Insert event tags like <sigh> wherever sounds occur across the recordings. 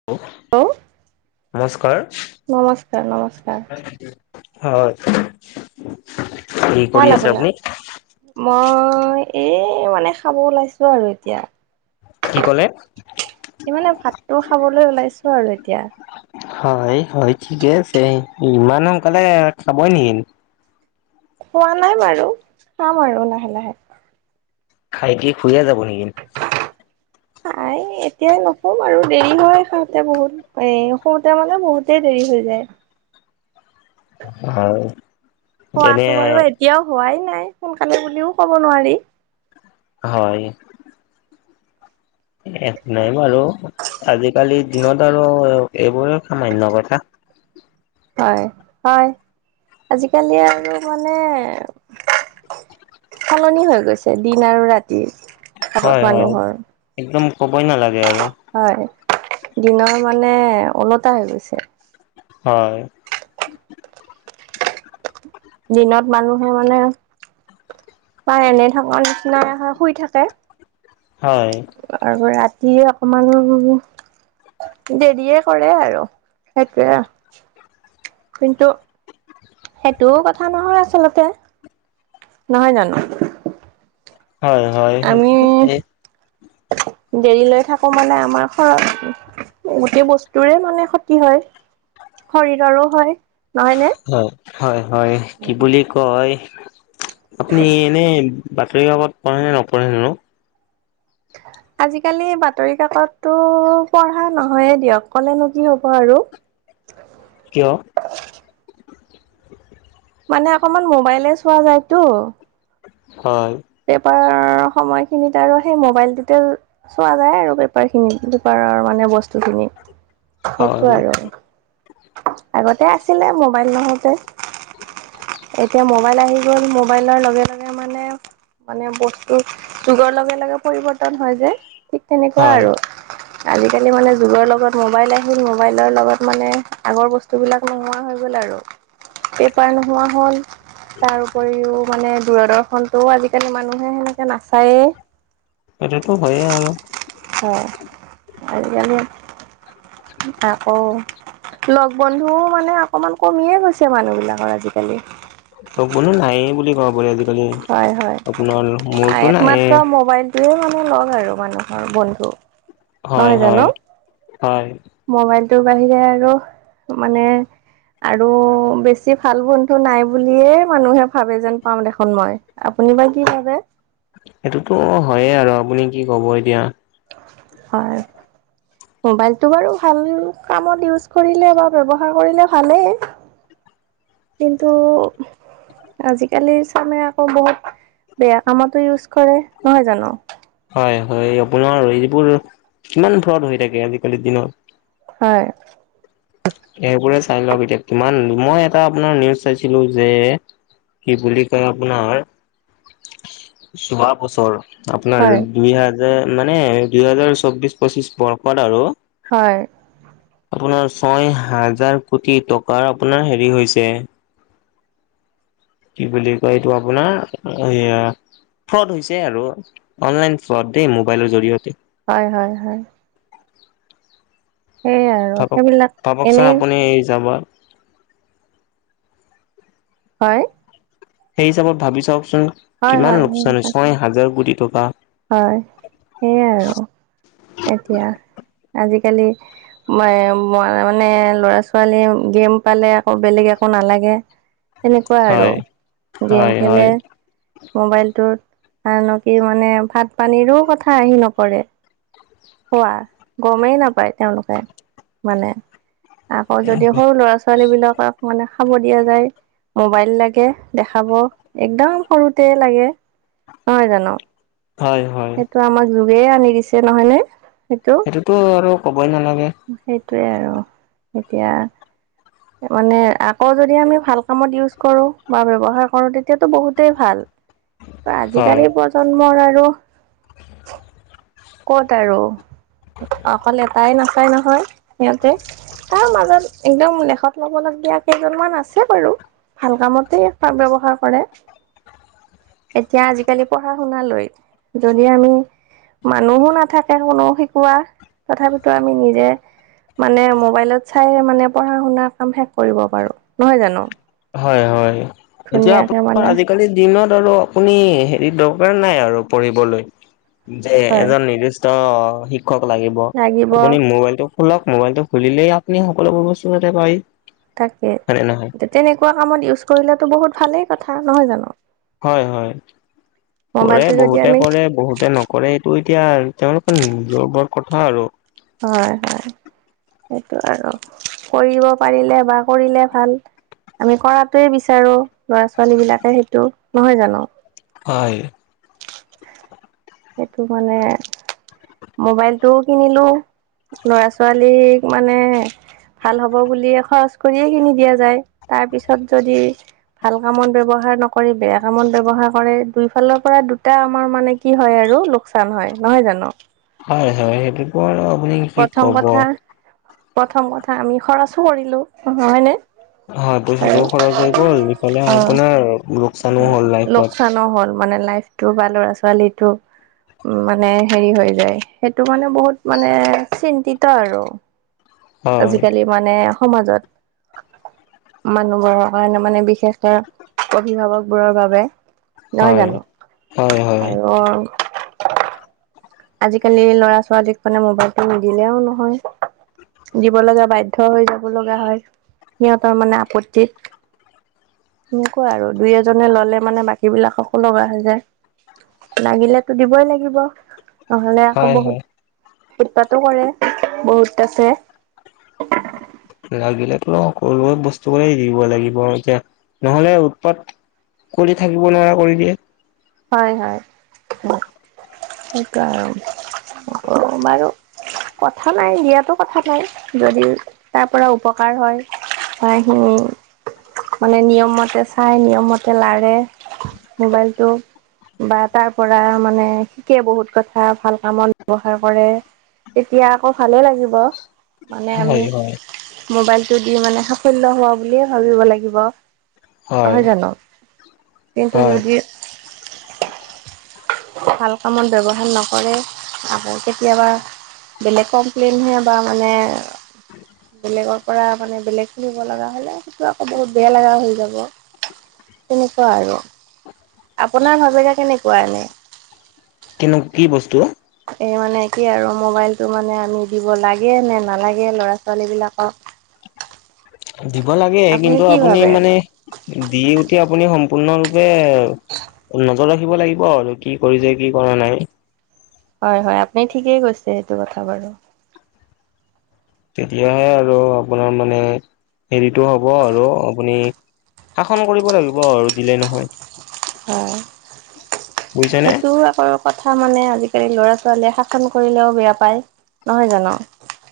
Hello, নমস্কাৰ। হয়। কি কৰি ভাল আছে আপোনাৰ। আপুনি মই এই মানে খাব ওলাইছো আৰু এতিয়া। কি ক'লে? সেই মানে ভাতটো খাবলৈ ওলাইছো আৰু এতিয়া। হয়, হয় ঠিকে আছে ইমান সোনকালে খাবই নেকি? খোৱা নাই বাৰু খাম আৰু লাহে লাহে। খাই কি শুয়ে যাব নেকি? নাই এতিয়াই নুশুও আৰু দেৰি হয় খাওঁতে বহুত। এই শুওতে মানে বহুতেই দেৰি হৈ যায়। হয়। এনে হোৱাতো বাৰু এতিয়াও হোৱাই নাই সোনকালে বুলিও কব নোৱাৰি। হয়। নাই বাৰু আজিকালি দিনত আৰু এইবোৰে সামান্য কথা। হয়-হয় আজিকালি আৰু মানে সলনি হৈ গৈছে দিন আৰু ৰাতি। আগত হয়-হয় মানুহৰ একদম ক'বই নালাগে আৰু। হয় দিনৰ মানে ওলোটা হৈ গৈছে। হয়। দিনত মানুহে মানে প্ৰায় এনে থকাৰ নিচিনাই হয় শুই থাকে। হয়। আৰু ৰাতিয়ে অকমান দেৰিয়ে কৰে আৰু সেইটোৱে। কিন্তু সেইটোও কথা নহয় আচলতে। নহয় জানো? হয় হয় আমি সেই দেৰি লৈ থাকো মানে আমাৰ খৰচ গোটেই বস্তুৰে মানে ক্ষতি হয় শৰীৰৰো হয় নহয় নে? হয়-হয়-হয় কি বুলি কয় আপুনি এনে বাতৰি কাকত পঢ়ে নে নপঢ়ে ন'? <inaudible> আজিকালি বাতৰি কাকততো পঢ়া নহয়েই দিয়ক ক'লেনো কি হ'ব আৰু। কিয়? মানে অকমান মোবাইলে চোৱা যায়তো। হয়। পেপাৰ সময়খিনিত আৰু সেই মোবাইলটোতে চোৱা যায় আৰু পেপাৰ খিনি পেপাৰৰ মানে বস্তু খিনি। সেইটো হয় আৰু আগতে আছিলে মোবাইল নহওঁতে। এতিয়া মোবাইল আহি গ'ল মোবাইলৰ লগে- লগে এ মানে মানে বস্তু যুগৰ লগে -লগে পৰিৱৰ্তন হয় যে ঠিক তেনেকুৱা হয় আৰু। আজিকালি মানে যুগৰ লগত মোবাইল আহিল মোবাইলৰ লগত মানে আগৰ বচ সেইবিলাক নোহোৱা হৈ গ'ল আৰু। পেপাৰ নোহোৱা হ'ল তাৰ উপৰিও মানে দূৰদৰ্শনটোও আজি আজিকালি মানুহে সেনেকে নাচায়ে সেইটোতো হয়ে আৰু। হয় আজিকালি আকৌ লগ বন্ধুও মানে অকমান কমিয়ে গৈছে মানুহ বিলাকৰ আজিকালি। লগ - বন্ধু নায়েই বুলি কব পাৰি আজিকালি হয় হয় আপোনাৰ মোৰটো নায়ে। তোয়ে মানে লগ আৰু মানুহৰ বন্ধু। নহয় জানো হয়-হয়-হয়। মোবাইলটোৰ বাহিৰে আৰু মানে আৰু বেছি ভাল বন্ধু নাই বুলিয়ে মানুহে ভাবে যেন পাম দেখোন মই। আপুনি বা কি ভাবে। সেইটোতো অ, হয়ে আৰু আপুনি কি ক'ব এতিয়া? হয়। মোবাইলটো বাৰু ভাল কামত ইউজ কৰিলে বা ব্যৱহাৰ কৰিলে ভালেই। কিন্তু আজিকালি চামে আকৌ বহুত বেয়া কামতো ইউজ কৰে নহয় জানো? হয়-হয় আপোনাৰ এইবোৰ কিমান ফ্ৰড হৈ থাকে আজিকালিৰ দিনত। হয়। এবোৰে চাই লওক এতিয়া কিমান মই এটা আপোনাৰ নিউজ চাইছিলোঁ যে কি বুলি কয় আপোনাৰ যোৱা বছৰ আপোনাৰ হয়, দুই হাজাৰ মানে দুই হাজাৰ চৌবিশ, পঁচিশ বৰ্ষত আৰু। হয়। আপোনাৰ ছয় হাজাৰ কোটি টকাৰ আপোনাৰ হেৰি হৈছে। কি বুলি কয় এইটো আপোনাৰ এইয়া। ফ্ৰড হৈছে আৰু অনলাইন ফ্ৰড দেই মোবাইলৰ জৰিয়তে। হয়-হয়-হয়। সেইয়াই আৰু ভাবক সেইবিলাক ভাবকচোন এনেই আপুনি যাব। হয়। সেই হিচাপত ভাবি চাওকচোন হয়, কিমান হয়, হয়, লোকচান হয়, ছয় হাজাৰ কোটি টকা। হয় সেয়াই আৰু এতিয়া আজিকালি। মানে ল'ৰা-ছোৱালীয়ে গেম পালে আকৌ বেলেগ একো নালাগে। তেনেকুৱা আৰু হয় গেম হয় খেলে। হয় মোবাইলটোত আনকি মানে ভাত, পানীৰো কথাৰো আহি নপৰে। হোৱা গমেই নাপায় তেওঁলোকে মানে। আকৌ যদি সৰু ল'ৰা-ছোৱালী বিলাকক মানে খাব দিয়া যায় মোবাইল লাগে দেখাব একদম সৰুতে লাগে নহয় জানো। হয়। হয় এইেটো আমাক যুগে আনি দিছে নহয় নে সেইটো। সেইটোতো আৰু ক'বই নালাগে। সেইটোৱে আৰু এতিয়া। মানে আকৌ যদি আমি ভাল কামত ইউজ কৰো বা ব্যৱহাৰ কৰো তেতিয়াতো বহুতেই ভাল। হয় আজিকালি প্ৰজন্মৰ আৰু ক'ত আৰু অকল এটাই নাচায় নহয় সিহঁতে। তাৰ মাজত একদম লেখত লব লগীয়া কেইজনমান আছে বাৰু। ভাল কামতে তাক ব্যৱহাৰ কৰে। এতিয়া আজিকালি পঢ়া-শুনালৈ যদি আমি। মানুহো নাথাকে কোনো শিকোৱা তথাপিতো আমি নিজে। মানে মোবাইলত চাই মানে পঢ়া-শুনাৰ কাম শেষ কৰিব পাৰো নহয় জানো। হয়, হয় এতিয়া ধুনীয়াকে আপোনাৰ মানে আজিকালি। দিনত আৰু আপুনি হেৰি দৰকাৰ নাই আৰু পঢ়িবলৈ যে হয় এজন নিৰ্দিষ্ট। অ' শিক্ষক লাগিব লাগিব আপুনি মোবাইলটোক। খোলক মোবাইলটো খুলিলেই আপুনি সকলোবোৰ বস্তু তাতে পায়। তাকে হয়নে নহয়? তেনেকোৱা কামত ইউজ কৰিলে বহুত ভালেই কথা নহয় জানো। হয়, হয় কৰে মোবাইলটো যদি বহুতে আমি কৰে বহুতে নকৰে। কৰে এইটো এতিয়া তেওঁলোকৰ নিজৰ ওপৰত কথা আৰু হয়, হয় সেইটো আৰু কৰিব পাৰিলে বা কৰিলে ভাল। আমি কৰাটোৱে বিচাৰো ল'ৰা-ছোৱালী বিলাকে সেইটো নহয় জানো। হয়। সেইটো মানে মোবাইলটোও কিনিলো। লৰা-ছোৱালীক মানে ভাল হ'ব বুলিয়ে খৰচ কৰিয়ে কিনি দিয়া যায় তাৰ পিছত যদি। ভাল কামত ব্যৱহাৰ নকৰি বেয়া কামত ব্যৱহাৰ কৰে দুই ফালৰ পৰা দুটা আমাৰ মানে কি। কি হয় আৰু লোকচান হয় নহয় জানো। হয়, হয় সেইটোকো আৰু আপুনি। কি প্ৰথম ক'ব। কথা প্ৰথম কথা আমি খৰচো কৰিলো নহয় নে? হয়, পইচাটোও খৰচ হৈ গ'ল ইফালে অ আপোনাৰ লোকচানো হ'ল লাইফত। নহ'ল মানে লাইফ। টো বা ল'ৰা-ছোৱালীটো মানে হেৰি হৈ যায় সেইটো মানে বহুত মানে চিন্তিত আৰু হয় আজিকালি মানে সমাজত মানুহবোৰৰ কাৰণে মানে বিশেষ। সিহঁতৰ অভিভাৱকবোৰৰ বাবে নহয় হয় জানো হয় হয় আৰু। আজিকালি ল'ৰা-ছোৱালীক মানে মোবাইলটো নিদিলেও নহয়। দিব লগা বাধ্যয় হৈ যাব লগা হয় সিহঁতৰ মানে আপত্তিত। এনেকুৱা আৰু দুই এজনে ল'লে মানে বাকী বিলাককো লগা হৈ যায়। লাগিলেতো দিবই লাগিব। নহ'লে আকৌ হয় হয়। বহুত উৎপাতো কৰে বহুত আছে। লাগিলেতো সৰু বস্তু কৰি দিব লাগিব এতিয়া নহ'লে উৎপাত। কৰি থাকিব নোৱাৰা কৰি দিয়ে। হয়, হয় সেইটো আৰু বাৰু। কথা নাই দিয়াতো কথা নাই যদি তাৰ পৰা উপকাৰ হয়। হয়। মানে নিয়মতে চাই নিয়মতে লাৰে মোবাইলটো। বা তাৰ পৰা মানে শিকে বহুত কথা ভাল কামত ব্যৱহাৰ কৰে। তেতিয়া আকৌ ভালে লাগিব। মানে আমি হয় হয় মোবাইলটো দি মানে সাফল্য হোৱা বুলিয়ে ভাবিব লাগিব। হয় নহয় জানো কিন্তু হয়। যদি ভাল কামত ব্যৱহাৰ নকৰে আকৌ কেতিয়াবা। বেলেগ কমপ্লেইনহে বা মানে। বেলেগৰ পৰা মানে বেলেগ শুনিব লগা হ'লে সেইটো আকৌ বহুত বেয়া লগা হৈ যাব। তেনেকুৱা আৰু আপোনাৰ ভাবেৰে কেনেকুৱা এনে। কিনো কি বস্তু? এই মানে কি আৰু মোবাইলটো মানে আমি দিব লাগে নে নালাগে ল'ৰা-ছোৱালী বিলাকক। দিব লাগে কিন্তু কি আপুনি ভাবে? মানে দি উঠি আপুনি সম্পূৰ্ণ পূৰ্ণৰূপে নজৰ ৰাখিব লাগিব আৰু কি কৰিছে কি কৰা নাই। হয়, হয় আপুনি ঠিকেই কৈছে সেইটো কথা বাৰু তেতিয়াহে আৰু আপোনাৰ মানে হেৰিটো হ'ব আৰু আপুনি। শাসন কৰিব লাগিব আৰু দিলেই নহয়। অ' বুজিছেনে সেইটো আকৌ কথা মানে আজিকালি ল'ৰা-ছোৱালীয়ে শাসন কৰিলেও বেয়া পায় নহয় জানো।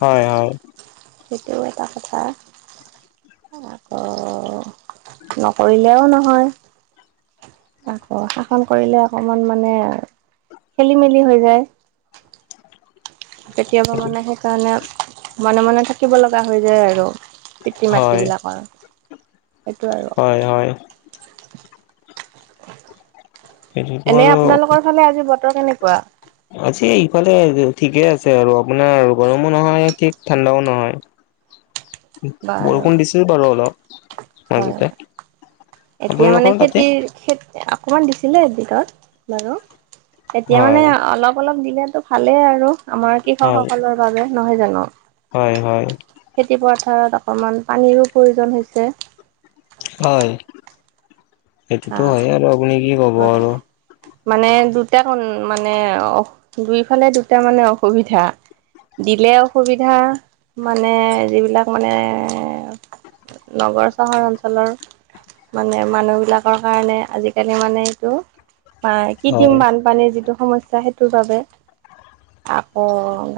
হয়-হয়। সেইটোও এটা কথা। আকৌ নকৰিলেও নহয়। আকৌ শাসন কৰিলে অকমান মানে খেলি- মেলি হৈ যায়। কেতিয়াবা মানে সেইকাৰণে মনে মনে থাকিব লগা হৈ যায় আৰু। পিতৃৰ, মাতৃ হয় বিলাকৰ সেইটো আৰু হয়-হয়। সেইটোতো এনে আৰু আপোনালোকৰ ফালে আজি বতৰ কেনেকুৱা? আছে ইফালে ঠিকে আছে আৰু আপোনাৰ গৰমো নহয় ঠিক ঠাণ্ডাও নহয়। <unintelligible> বাৰু বৰষুণ দিছিল বাৰু অলপ। হয়, মাজতে এতিয়া মানে আপোনালোকৰ তাতে খেতিৰ খেতি অকণমান দিছিলে এদিনত বাৰু এতিয়া মানে হয় অলপ অলপ দিলেতো। ভালেই আৰু আমাৰ কৃষকসকলৰ বাবে নহয় জানো? হয়-হয়। খেতি পথাৰত অকণমান পানীৰো প্ৰয়োজন হৈছে। হয়, সেইটোতো হয় আৰু আপুনি কি ক'ব আৰু মানে দুটা কণ মানে দুইফালে দুটা মানে অসুবিধা। দিলে অসুবিধা মানে যিবিলাক মানে নগৰ - চহৰ অঞ্চলৰ মানে মানুহবিলাক তাৰ কাৰণে আজিকালি মানে এইটো বা হয় কৃত্ৰিম বান পানীৰ যিটো সমস্যা সেইটোৰ বাবে আকৌ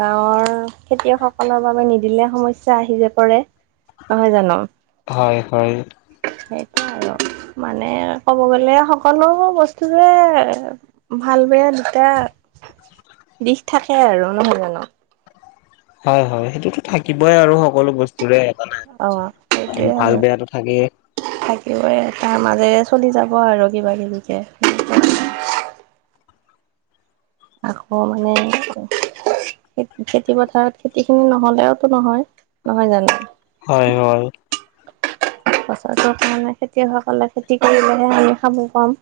গাঁৱৰ খেতিয়কসকলৰ বাবে নিদিলে সমস্যা আহি যে পৰে। নহয় জানো? হয় হয়। সেইটোৱে আৰু মানে ক'ব গ'লে সকলোবোৰ বস্তুয়ে ভাল বেয়া দুটা দিশ থাকে আৰু নহয় জানো? হয় হয় সেইটোতো থাকিবৈ আৰু সকলো বস বস্তুৰে এটা অ নহয়, ভাল বেয়াটো থাকে। থাকিবৈয়ে তাৰ মাজেৰে চলি যাব আৰু কিবা কিবিকে। আকৌ মানে খে খেতি পথাৰত খেতিখিনি নহ'লেও টো নহয়। নহয় জানো? হয় হয়। বছৰটোৰ কাৰণে খেতিয়কসকলে খেতি কৰিলেহে আমি খাব পাম।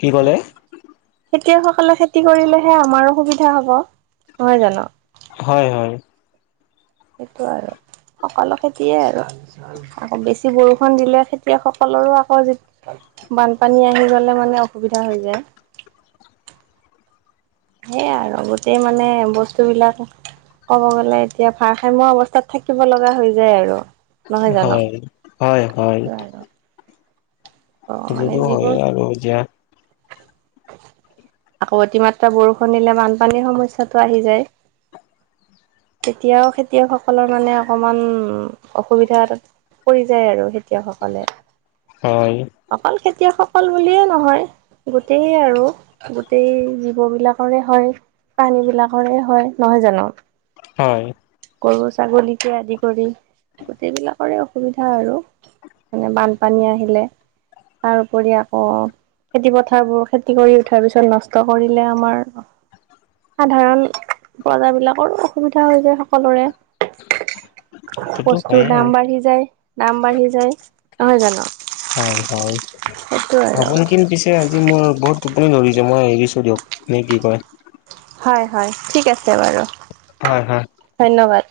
কি ক'লে? খেতিয়ক সকলে খেতি কৰিলেহে আমাৰো সুবিধা হ'ব। নহয় জানো? হয় হয়। সেইটো আৰু সকলোকে দিয়ে আৰু। আকৌ বেছি বৰষুণ দিলে খেতিয়ক সকলৰো আকৌ বানপানী আহি গ'লে মানে অসুবিধা হৈ যায়। সেয়াই আৰু গোটেই মানে বস্তুবিলাক ক'ব গ'লে এতিয়া ভাৰসাম্য অৱস্থাত থাকিব লগা হৈ যায় আৰু। নহয় জানো? হয় হয় হয়। সেইটোৱে আৰু অ মানে সেইটোতো হয়ে যিবোৰ আৰু এতিয়া আকৌ অতিমাত্ৰা বৰষুণ দিলে বানপানীৰ সমস্যাটো আহি যায়। তেতিয়াও খেতিয়কসকলৰ মানে অকমান অসুবিধা এটা পৰি যায় আৰু খেতিয়কসকলে। হয়। অকল খেতিয়কসকল বুলিয়ে নহয়। গোটেই আৰু গোটেই জীৱ বিলাকৰে হয়। প্ৰাণী বিলাকৰে হয়, নহয় জানো? হয়। গৰু, ছাগলীকে আদি কৰি গোটেই বিলাকৰে অসুবিধা আৰু। মানে বানপানী আহিলে। তাৰ উপৰি আকৌ খেতি পথাৰবোৰ খেতি কৰি উঠাৰ পিছত নষ্ট কৰিলে আমাৰ সাধাৰণ বজাৰ বিলাকৰো অসুবিধা হৈ যায় সকলোৰে, সেইটোতো বস্তুৰ হয়ে আৰু দাম বাঢ়ি যায়। দাম বাঢ়ি যায়। নহয় জানো হয় হয়, সেইটো আৰু আপুনি কিন পিছে আজি মোৰ বহুত টোপনি ধৰিছে, মই এৰিছো দিয়ক, নে কি কয়? হয় হয় ঠিক আছে বাৰু। হয় হয়। ধন্যবাদ।